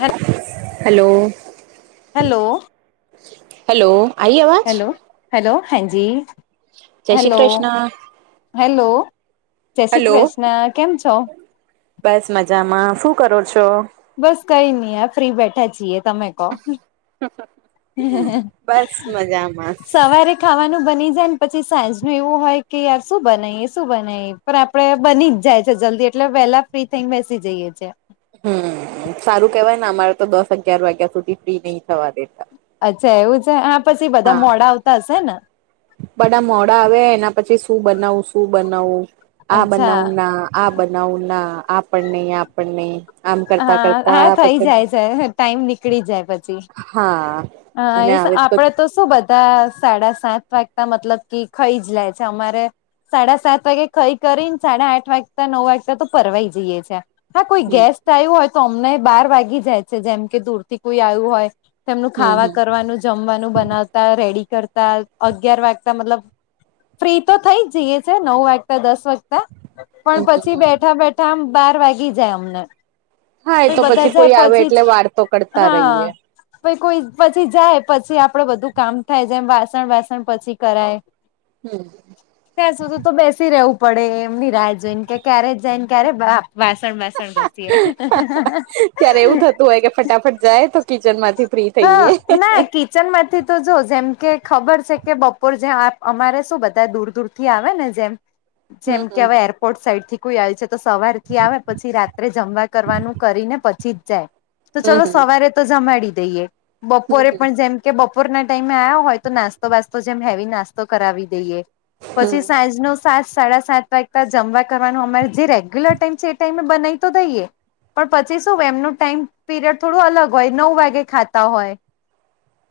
હે hello. Hello hello આઈ અવાજ હેલો. હેલો હાજી જય શ્રી હેલો કૃષ્ણ હેલો. જય શ્રી કૃષ્ણ કેમ છો. બસ મજામાં શું કરો છો? બસ કઈ નહી ફ્રી બેઠા છીએ તમે બસ મજામાં સવારે ખાવાનું બની જાય ને પછી સાંજ ન એવું હોય કે યાર શું બનાવીએ શું બનાવી? પણ આપડે બની જ જાય છે જલ્દી એટલે વેલા ફ્રી થઈ બેસી જઈએ છે. હમ સારું કેવાય ને અમારે તો દસ અગિયાર વાગ્યા સુધી ફ્રી નહી થવા દેતા. અચ્છા એવું છે આ પછી બધા હા મોડા આવતા હશે ને બધા મોડા આવે એના પછી શું બનાવું શું બનાવું આ અચ્છા બનાવું ના આ બનાવું ના આ પણ નય આ પણ નય હા હા થઈ જાય છે ટાઈમ નીકળી જાય પછી હા હા અને એ આવે આપણે તો શું બધા સાડા સાત વાગતા મતલબ કે ખાઈ જ લે છે અમારે સાડા સાત વાગે ખઈ કરી ને સાડા આઠ વાગતા નવ વાગતા તો ફરવાય જઈ છે એમ. હા કોઈ હમ ગેસ્ટ આવ્યું હોય તો અમને બાર વાગી જાય છે જેમ કે દૂરથી કોઈ આવ્યું હોય. તેમનું હમ ખાવા હમ કરવાનું જમવાનું બનાવતા રેડી કરતા અગિયાર વાગતા મતલબ ફ્રી તો થઈ જ જઈએ છે નવ વાગ્યતા દસ વાગ તા પણ પછી બેઠા બેઠા આમ બાર વાગી જાય અમને હા એ પછી તો બધા જાય કોઈ આવે પછી એટલે વાર્તો કરતા હા રહીએ આપડે કોઈ પછી જાય પછી આપડે બધું કામ થાય જેમ વાસણ વાસણ પછી કરાય હમ. ત્યાં સુધી તો બેસી રવું પડે એમની રાહ જોઈને કે ક્યારે જાય ને ક્યારે વાસણસ. વાસણ ઘસી એ ત્યારે એવું થતું હોય કે ફટાફટ જાય તો કિચન માંથી ફ્રી થઈએ. વચન માંથી તો જો જેમ કે ખબર છે કે બપોર જે અમારે શું બધા દૂર દૂર થી આવે ને જેમ હમ જેમ હમ કે હવે એરપોર્ટ સાઈડથી કોઈ આવે છે તો સવાર થી આવે પછી રાત્રે જમવા કરવાનું કરીને પછી જ જાય. તો હમ ચાલો હમ સવારે તો જમાડી દઈએ બપોરે પણ જેમ. કે બપોરના ટાઈમે આવ્યા હોય તો નાસ્તો વાસ્તો જેમ હેવી નાસ્તો કરાવી દઈએ પછી સાઈઝ નો સાત સાડા સાત વાગતા જમવા કરવાનું અમારે જે રેગ્યુલર ટાઈમ છે એ ટાઈમે બનાવી તો દઈએ. પણ પછી શું એમનું ટાઈમ પીરિયડ થોડું અલગ હોય નવ વાગે ખા હોય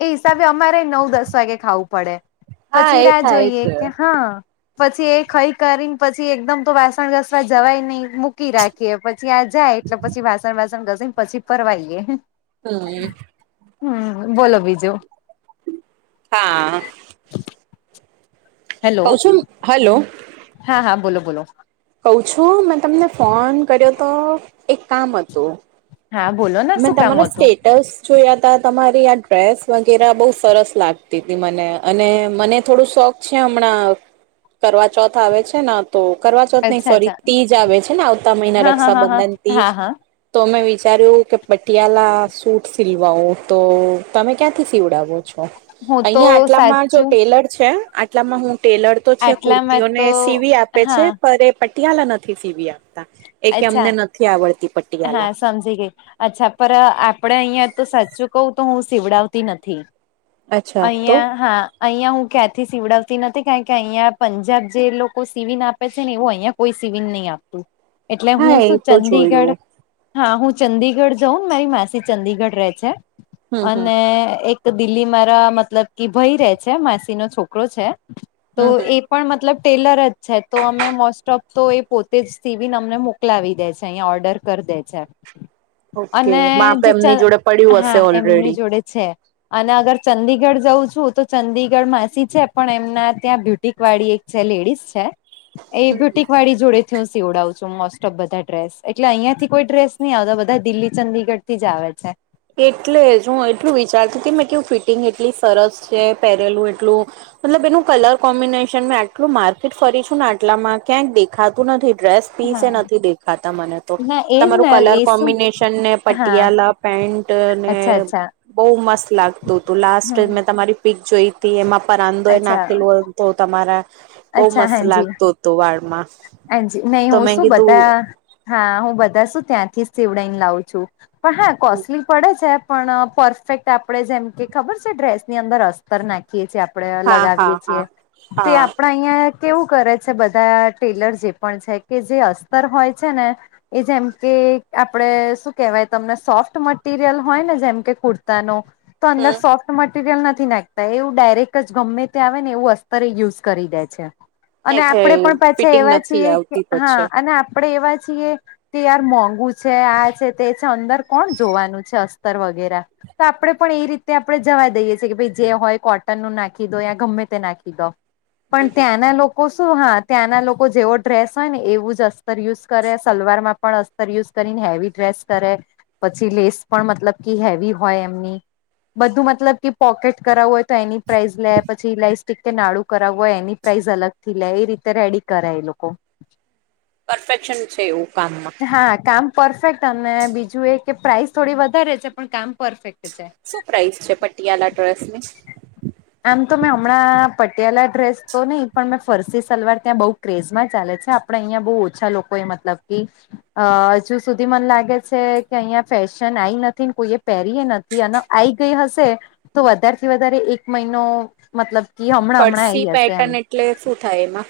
એ હિસાબે અમારે નવ દસ વાગે ખાવું પડે હા પછી એ રાહ થાય જોઈએ છે કે હા. પછી એ ખાઈ કરીને પછી એકદમ તો વાસણ ઘસવા જવાય નહી. મૂકી રાખીએ પછી આ જાય એટલે પછી વાસણ વાસણ ઘસીને પછી પરવાઈએે હમ. હમ બોલો બીજું. હા. હેલો ક્વ છું હલો. હા હા બોલો બોલો કહું છું મેં તમને ફોન કર્યો તો એક કામ હતું. હા બોલો ન. મેં તમારો સ્ટે ટ્સ જોયાતા તમારી આ ડ્રેસ વગેરે બોહ સરસ લાગતી તી મને અને મને થોડું શોખ છે હમણાં કરવા ચોથ આવે છે ને તો કરવા ચોથ ને અચ્છા ફરી અચ્છા તીજ આવે છે ને આવતા મહિના હા હા હા હા રક્ષાબંધન તીજ. હા હા તો મેં વિચાર્યું કે પટિયાલા સૂટ સીલવાવો તો તમે ક્યાંથી સીવડાવો છો. હું તો અહિયાં આટલામાં જો સાચું ટેલર છે આટલામાં હું ટેલર તો છે આટલામાં કુર્તીઓને તો સીવી આપે છે હા પણ એ પટિયાલા નથી સીવી આપતા એ કેમ અચ્છા અમને નથી આવડતા હા પટિયાલા સમજી ગય અચ્છા પર આપડે અહિયાં તો સાચું કહું તો હું સીવડાવતી નથી. અચ્છા તો અહિયાં હા. અહિયાં હું ક્યાંથી સીવડાવતી નથી કારણ કે અહિયાયા પંજાબ જે લોકો સીવી ને આ આપે છે ને એવું અહિયાં કોઈ સિવિને નહી આપતું એટલે હા હું એ શું તો ચંદીગઢ જોયું હા હું ચંદીગઢ જાઉં મારી માસી ચંદીગઢ રહેે છે, હમ હમ અને એક તો દિલ્હી મારા મતલબ કે ભય રહે છે માસી નો છોકરો છે, તો હમ હમ એ પણ મતલબ ટેલર જ છે તો અમે મોસ્ટ ઓફ તો એ પોતે જ સવીિન અમને મોકલાવી દે છે અહીયાયા ઓર્ડર કરી દે છે. ઓકે અને માપ જે એમની જોડે પડ્યું હા હશે એમની ઓલરેડી જોડે છે. અને અગર ચંદીગઢ જઉં છું તો ચંદીગઢ માસી છે પણ એમના ત્યાં બ્યુટિક વાડી એક જે લેડીઝ છે, એ બ્યુટિક વાળી જોડે સીવડાવું છું મોસ્ટ ઓફ બધા ડ્રેસ એટલે અહિયાં થી કોઈ ડ્રેસ નહ આવતા બધા દિલ્હી ચંદડીગઢ થી જ આવે છે. એટલે જ હું એટલું વિચારતી હતી મેં કેવું ફિટિંગ એટલી સરસ છે પહેરેલું એટલું મતલબ એનું કલર કોમ્બિનેશન મેં આટલું માર્કેટ ફરી છું ને આટલામાં ક્યાંયક દેખાતું નથી ડ્રેસ પીસે હા. નથી દેખાતા મને તો, ના એજ તમારું ને કલર એ શું કોમ્બિનેશન ને હા પટિયાલા પેન્ટ. અચ્છા અચ્છા બહ મસ્ત લાગતું હતું લાસ્ટ હમ મેં તમારી પીક જોઈ. એમાં પર અંદોય અચ્છા નાખેલું હોય તો તમારા, બહુ મસ્ત લાગતું હતું વાળમાં. હ નહી તો હું મેં શું કીધું બધા, હા હું બધા શું ત્યાંથી જ સેવડાઈને લાવ છું. પણ હા કોસ્ટલી પડે છે પણ પરફેક્ટ આપણે જેમ કે ખબર છે ડ્રેસની અંદરસ્ તર નાખીએ છીએ, આપડે હા હા લગાવીએ હા છીએ તો હા આપણા અહિયાં કેવું કરે છે બધા ટેલર જે પણ છે કે જે અસ્તર હોય છે ને. એ જેમ કે આપણે શું કેહેવાય તમને સોફ્ટ મટીરિયલ હોય ને જેમ કે કુર્તાનો તો અંદર ફોક મટીરિયલ નથી નાખતા એવું ડાયરેક્ટ જ ગમે તે આવે ને એવું અસ્તરે યુઝ કરી દે છે. એ અને આપડે થ પણ [unintelligible] પાછા એવા છીએ કે હા અને આપણેે એવા છીએ. તે યાર મોંઘુ છે આ છે તે છે અંદર કોણ જોવાનું છે અસ્તર વગેરે. તો આપણે પણ એ રીતે આપણે જવાઈ દઈએ છી કે ભાઈ જે હોય કોટનનું નાખી દો યા ગમે તે નાખી દો. પણ ત્યાંના લોકો શું હાત ત્યાંના લોકો જેવો ડ્રેસ હોય ને એવું જ અસ્તર યુઝ કરે સલવાર માં પણ અસ્તર યુઝ કરીને હેવી ડ્રેસ કરે પછી લેસ પણ મતલબ કે હેવી હોય એમની બધું મતલબ કે પોકેટ કરાવવું હોય તો એની પ્રાઇઝ લે પછીઇ લઇસ્ટિક કે નાળુું કરાવવ હોય એની પ્રાઇઝ અલગ થી લે એ રી રેડી કરે એ લોકો પરફેક્શન છે એવું કામમાં હા કામ પરફેક્ટ અને બીજું એ કે પ્રાઇસ થોડી વધારે છે પણ કામ પરફેક્ટ. છે શું પ્રાઇસ છે પટિયાલા ડ્રેસ ની.? આમ તો મેં હમણાં પટિયાલા ડ્રેસ તો નહીં પણ મેં ફરસી સલવાર ત્યાં બઉ ક્રેઝમાં ચાલે છે આપડે અહિયાં બહુ ઓછા લોકો એ મતલબ કે અ હજુ સુધી મને લાગે છે કે અહીં ફેશન આવીઈ નથી ને કોઈએ પહેરીય નથી. અને આઈ ગઈ હશે તો વધારેથી વધારે એક મહિનો મતલબ કે હમણાં હમણાં ફરસી આઈ હશે એમ પેટર્ન એટલે શું થાય એમાં?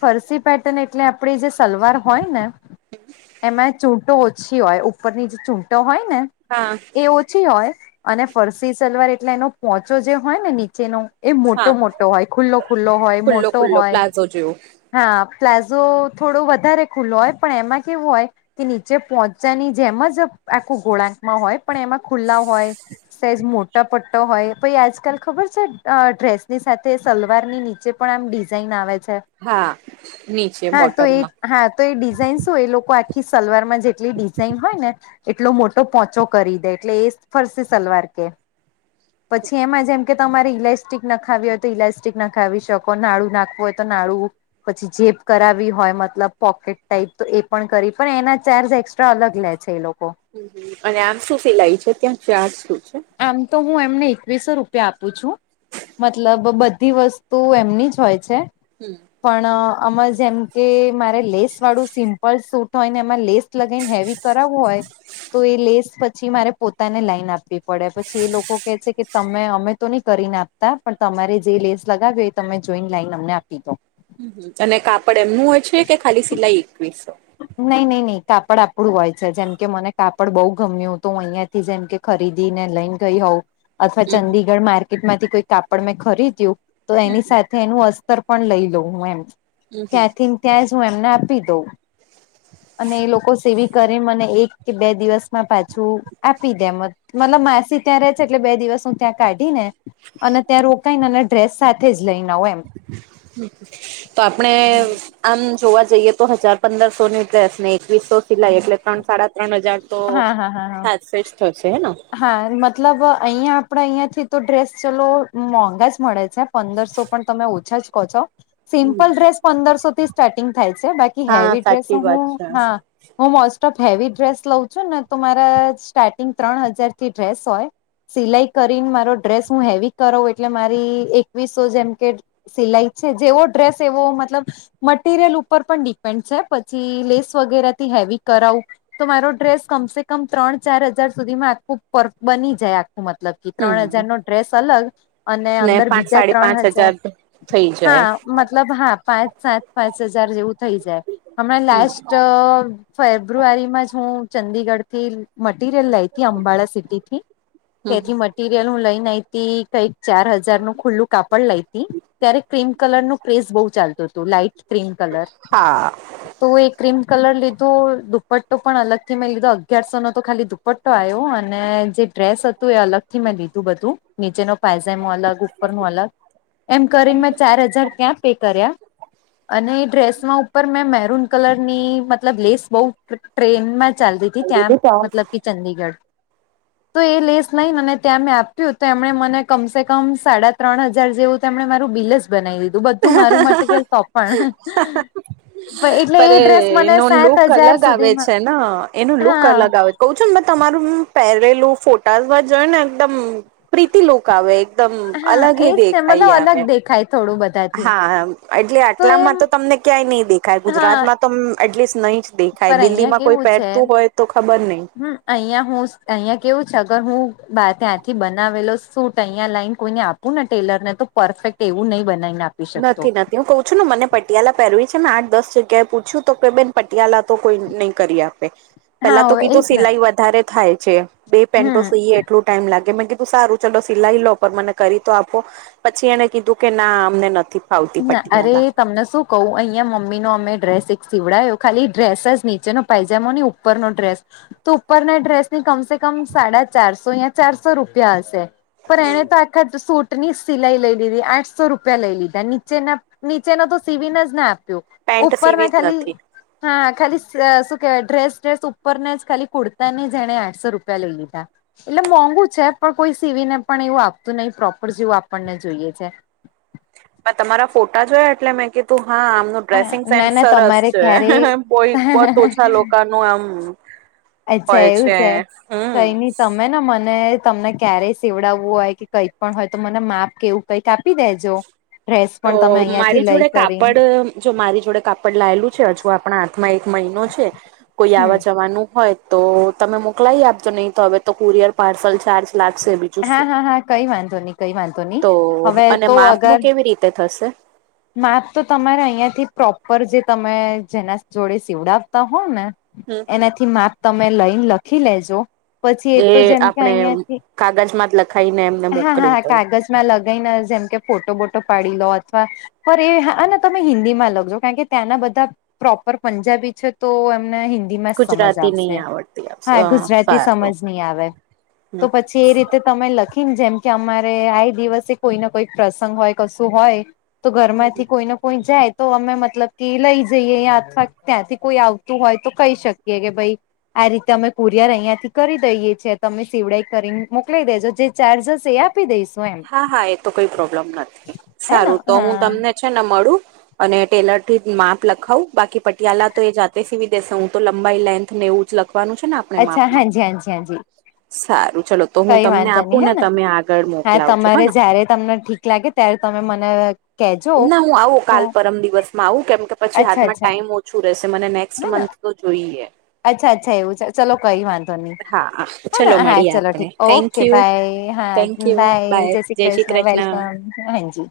ફરસી પેટર્ન એટલે આપડી જે સલવાર હોય ને હમ એમાં ચૂટો ઓછી હોય ઉપરની જે ચૂટો હોય ને હા એ છી હોય અને ફરસી સલવાર એટલે એનો પોહોચો જે હોય ને નીચેનો એ હા મોટો મોટો હોય ખુલ્લો ખુલ્લો હોય ખુલ્લો મોટો ખુલ્લો હોય. પ્લાઝો જેવો હા પ્લાઝો થોડો વધારે ખુલ્લો હોય. પણ એમાં કેવું હોય કે નીચે પહોંચવાની જેમ જ આખું ગોળા માં હોય પણ એમાં ખુલ્લા હોય સાઈઝ મોટ પા પટ્ટો હોય પી આજકાલ ખબર છે ડ્રેસની સાથે સલવાર ની નીચે પણ એમ ડિઝાઇન આવે છે. હા નીચે હા તો એ બોટમમાં હા તો એ ડિઝાઇન શું એ લોકો આખી સલવાર માં જેટલી ડિઝાઇન હોય ને એટલો મોટો પોહોંચો કરી દે એટલે એ ફરસે સલવાર કે. હ [unintelligible] પછી એમાં જેમ કે તમારે ઇલાસ્ટિક ના ખાવી હોય તો ઇલાસ્ટિક ના ખાવી શકો નાડુ નાખવું હોય તો નાડું. પછી જેપ કરાવી હોય મતલબ પોકેટ, ટાઈપ તો એ પણ કરી પણ એના ચાર્જ એક્સ્ટ્રા અલગ લે છે એ લોકો. હ અને આમ શું સિલાઈ છે ત્યાં ચારજ શું છે? આમ તો હું એમને એકવીસો રૂપિયા આપું છું. મતલબ બધી વસ્તુ એમની જ હોય છે. હમ પણ અમર જેમ કે મારે લેસ વાળું સિમ્પલ સૂટ હોય ને એમાં લેસ લગન હેવી કરાવવું હોય તો એ લેસ પછી મારે પોતાને લાઈન આપ પડે પછી એ લોકો કે છે કે તમે અમે તો નહી કરી નાખતા પણ તમારે જે લેસ લગાવ્યો એ તમે જોઈન્ટ લાઈન અમને આપી દો. હમ અને કાપડ એમનું હોય છે કે ખાલી સિલાઈ એકવીસો નઈ નહી નહી કાપડ આપડું હોય છે જેમ કે મને કાપડ બહુ ગમ્યું હતું હું અહિયાં થી જેમ કે ખરીદી ને લઈને ગઈ હોઉ-' અથવા હમ હમ ચંંદીગઢ માર્કેટમાંથી કોઈ કાપડ મેં ખરીદ્યું તો એની સાથે એનું અસ્તર પણ લઈ લઉં હું એમ હમ હમ કેથીન ત્યાં જ હું એમને આપી દઉં. [inaudible] અને એ લોકો સેવી કરી મને એક કે બે દિવસમાં પાછું આપી દે એમજ મતલબ માસી ત્યાં ર છે એટલે બે દિવસ હું ત્યાં કાઢી ને અને ત્યાં રોકાઈને અને ડ્રેસ સાથે જ લઈને હોય તો આપણે આમ જોવા જઈએ તો હજાર પંદરસો ની ડ્રેસ ને એકવીસો સિલાઈ એટલે ત્રણ સાડા ત્રણ હજાર તો હા હા હા હા સાચ જ થશે હેના હા મતલબ અહીયાં આપડે અહીં થી તો ડ્રેસ ચલો મોંઘા જ મળે છે પંદરસો પણ તમે ઓછા જ કહો છો. હમ સિમ્પલ ડ્રેસ પંદરસો થી સ્ટાર્ટિંગ થાય છે બાકી હા હેવી ડ્રેસ સાચી વાત હું છે હા હું મોસ્ટ ઓફ હેવી ડ્રેસ લઉં છું ને તો મારા સ્ટાર્ટિંગ ત્રણ હજારથી ડ્રેસ હોય સિલાઈ કરીને મારો ડ્રેસ હું હેવી કરો એટલે મારી એકવીસો જેમ કે સિલાઈ છે જેવો ડ્રેસ એવો મતલબ મટિરિયલ ઉપર પણ ડિપેન્ડ છે પછી લેસ વગેરેથી હેવી કરાવું તો મારો ડ્રેસ કમસે કમ ત્રણ ચાર હજાર સુધી માં [unintelligible] બની જાય આખું મતલબ કે ત્રણ હજાર હમ નો ડ્રેસ અલગ અને ને અંદર પાંચ બીજા સાડી ત્રણ પાંચ હજાર થઈ જાય હા મતલબ હા પાંચ સાત પાંચ હજાર જેવું થઈ જાય. હમણાં હમ લાસ્ટ ફેબ્રુઆરીમાં જ હું ચંદીગઢ થી મટીરિયલ લાઈ તી અંબાળા સિટી થી હમ તેથી મટીરયલ હું લઈને આઈતી કઈક ચાર હજાર નું ખુલ્લું કાપડ લાઇ તી ત્યારે ક્રીમ કલર નું પ્રેસ બહુ ચાલતું હતું લાાઈટ ક્રીમ કલર હા તો એ ક્રીમ કલર લીધો દુપટ્ટો પણ અલગથી મેં લીધો અગિયારસો નો તો ખાલી દુપટ્ટો આયો અને જે ડ્રેસ હતું એ અલગ થી મેં લીધું બધું નીચેનો પાયઝામો અલગ ઉપર નું અલગ એમ કરીને મેં ચાર હજાર ત્યાં પે કર્યા અને એ ડ્રેસમાં ઉપર મેં મેરૂન કલર ની મતલબ લેસ બઉુ ટ્રેન માં ચાલતી હતી ત્યા મતલબ કે ચંડીગઢ તો એ લેસ લઈને ત્યાં મેં આપ્યું તો એમણે મને કમસે કમ સાડા ત્રણ હજાર જેવું તેમણે મારું બિલ જ બનાવી દીધું બધું મારું મટીરિયલ તો પણ. એટલે પર એ ડ્રેસ મને એનો સાત લુક હજાર અલગ આવે સુધીમાં છે ને એનો લુક હા અલગ આવે કઉ છું ને તમારું પહેરેલું ફોટામાં જોય ને એકદમ પ્રીતિ લોક આવે એકદમ હા અલગ એજ એ ને મતલબ દેખાય અલગ આવે દેખાય થોડું બધાથી હા એટલે આટલામાં તો તમને ક્યાંય નહી દેખાય હા ગુજરાતમાં તો એટલીસ્ટ નહી જ દેખાય પર દિલ્હી અહિયાં માં કોઈ કેવું છે પહેરતું હોય તો ખબર નહી હમ અહિયાં હું અહીંયા કેવું છે અગર હું ત્યાંથી બનાવેલો સૂટ અહિયા લાઈન કોઈને આપૂ ને ટેલરને તો પરફેક્ટ એવું નહી બનાવીને આપે નથી નથી હું કઉ છું ને મને પટિયાલા પહેરવી છે ને આઠ દસ જગ્યાએ પૂછ્યું તો કે બેન પટિયાલા તો કોઈ નહી કરી આપે હા પેલા તો એજ કીધું ને સિલાઈ વધારે થાય છે બે હમ પેન્ટો સીએ એટલું ટાઈમ લાગે મે કીધું તસારું ચલો સિલાઈ લો પણ મને કરી તો આપો. પછી એને કીધું કે ના અમને નથી ફાવતી ના અરે પટિયાલા તમને શું કહું અહીયાં મમ્મી નો અમે ડ્રેસ એક સીવડાયો ખાલી ડ્રેસ જ નીચેનો પાઓ ની ઉપર નો ડ્ર્રેસ તો ઉપરના ડ્રેસની કમસે કમ સાડા ચારસો યા ચારસો રૂપિયા હશે. પણ એણે તો આખા સૂટની સિલાઈ લઈ લીધી આઠસો રૂપિયા લઈ લીધા ની નીચેના નીચેનો તો સિવિને જ ના આપ્યો પેન્ટ સીવી ઉપરના જ ખાલી નથી હા ખાલી શું કેવાય ડ્રેસ ડ્રેસ ઉપરને જ ખાલી કુર્તાને જ એણે આઠસો રૂપિયા લઈ લીધા. એટલે મોંઘુ છે પણ કોઈ સીવીને પણ એવું આપતું નહીિ પ્રોપર જેવું આપણને જોઈએ છે. મેં તમારા ફોટા જોયા એટલે મેં કીધું હા આમનું હા ડ્રેસિંગ ના સેન્સ ના સરસ તમારે છે ક્યારે બહોત ઓછા લોકોનું આમ હોય છે હમ. મે ને મને તમને ક્યારેય સેવડાવવું હોય કે કઈ પણ હોય તો મને માપ કેવું કઈક આપી દેજો ડ્રેસ પણ તો તમે અહિયાં મારી થી લઈ જોડે કરી. કાપડ જો મારી જોડે કાપડ લાયેલું છે હજુ આપણા હાથમાં એક મહિનો છે કોઈ હમ આવવા જવાનું હોય. તો તમે મોકલાઈ આપજો નહી તો હવે તો કુરિયર પાર્સલ ચાર્જ લાગશે બી. હા હા હા કઈ વાંધો નહી કઈ વાંધો નહી, હવે. તો માપ અગર નું કેવી રીતે થશે.. માપ તો તમારે અહંથી પ્રોપર જે તમે જેના જોડે સીવડાવતા હોવ ને. હમ હમ એનાથી માપ તમે લઈને લખી લેજો. પછી એ તો જેમ કે અહિયાંથી કાગજમાં જ લખાઈને એમને હા મોકલી હાા દઉં કાગજ. લગાઈને જેમ કે ફોટો બોટો પાડી લો અથવા પણ એ તમે હિન્દીમાં લખજો કારણ કે ત્યાંના બધા પ્રોપર પંજાબી છે, તો એમને હિન્. જ સમજ ગુજરાતી નહી આવશે આવડતી હા ગુજરાતી સારું સમજ નહી આવે હમ તો પછી એ રીતે તમે લખીને જેમ કે અમારે આ દિવસે કોઈ ના કોઈ પ્રસંગ હોય કશું હોય. તો ઘર માંથી કોઈ ને કોઈ જાય. તો અમે મતલબ કે લઈ જઈએ અં અથવા ત્યાંથી કોઈ આવતું હોય, તો કહી શકીએ કે ભાઈ. આ રીતે અમે કુરિયર અહિયાં થી કરી દઈએ છીએ, તમે શિવડાઈ કરીને મોકલી દેજો જે. ચાર્જસ એ આપી દઈશ. હા હા એ તો કઈ પ્રોબ્લેમ નથી હે ને સારું તો હું હા તમને છેને, મળું. અને ટેલર થી માપ લખાવું બાકી પટિયાલા તો એ જાતે સિવી દેસે હું તો લંબાઈ લેન્થ ને એવું જ લખાવ. બનું છેને. અચ્છા હા જ હા જ હા જ. સારું ચલો તો હું કઈ તમને વાંધ નહી આપું હે ને તમે આગળ હા મોકલાવજો તમારે હને જય્યારે તમને ઠીક. લાગે ત્યારે તમે મને. કેજો ના હું આવું તો કાલ પરમ દિવસમાં આવું કેમ કે પછી અચ્છા હાથમાં અચ્છા ટાઈમ ઓછુ, રહેશે મને નેક્સ્ટ હે ને મંથ. તો જોઈ હ. અચ્છા અચ્છા એવું છે ચલો કઈ વાંધો નહી હા ચલો હા હા મળીએ ચાલલો આપણે ઠીક okay. Thank okay you bye હા બાય જય શ્રી કૃષ્ણ વેલકમ હાજી.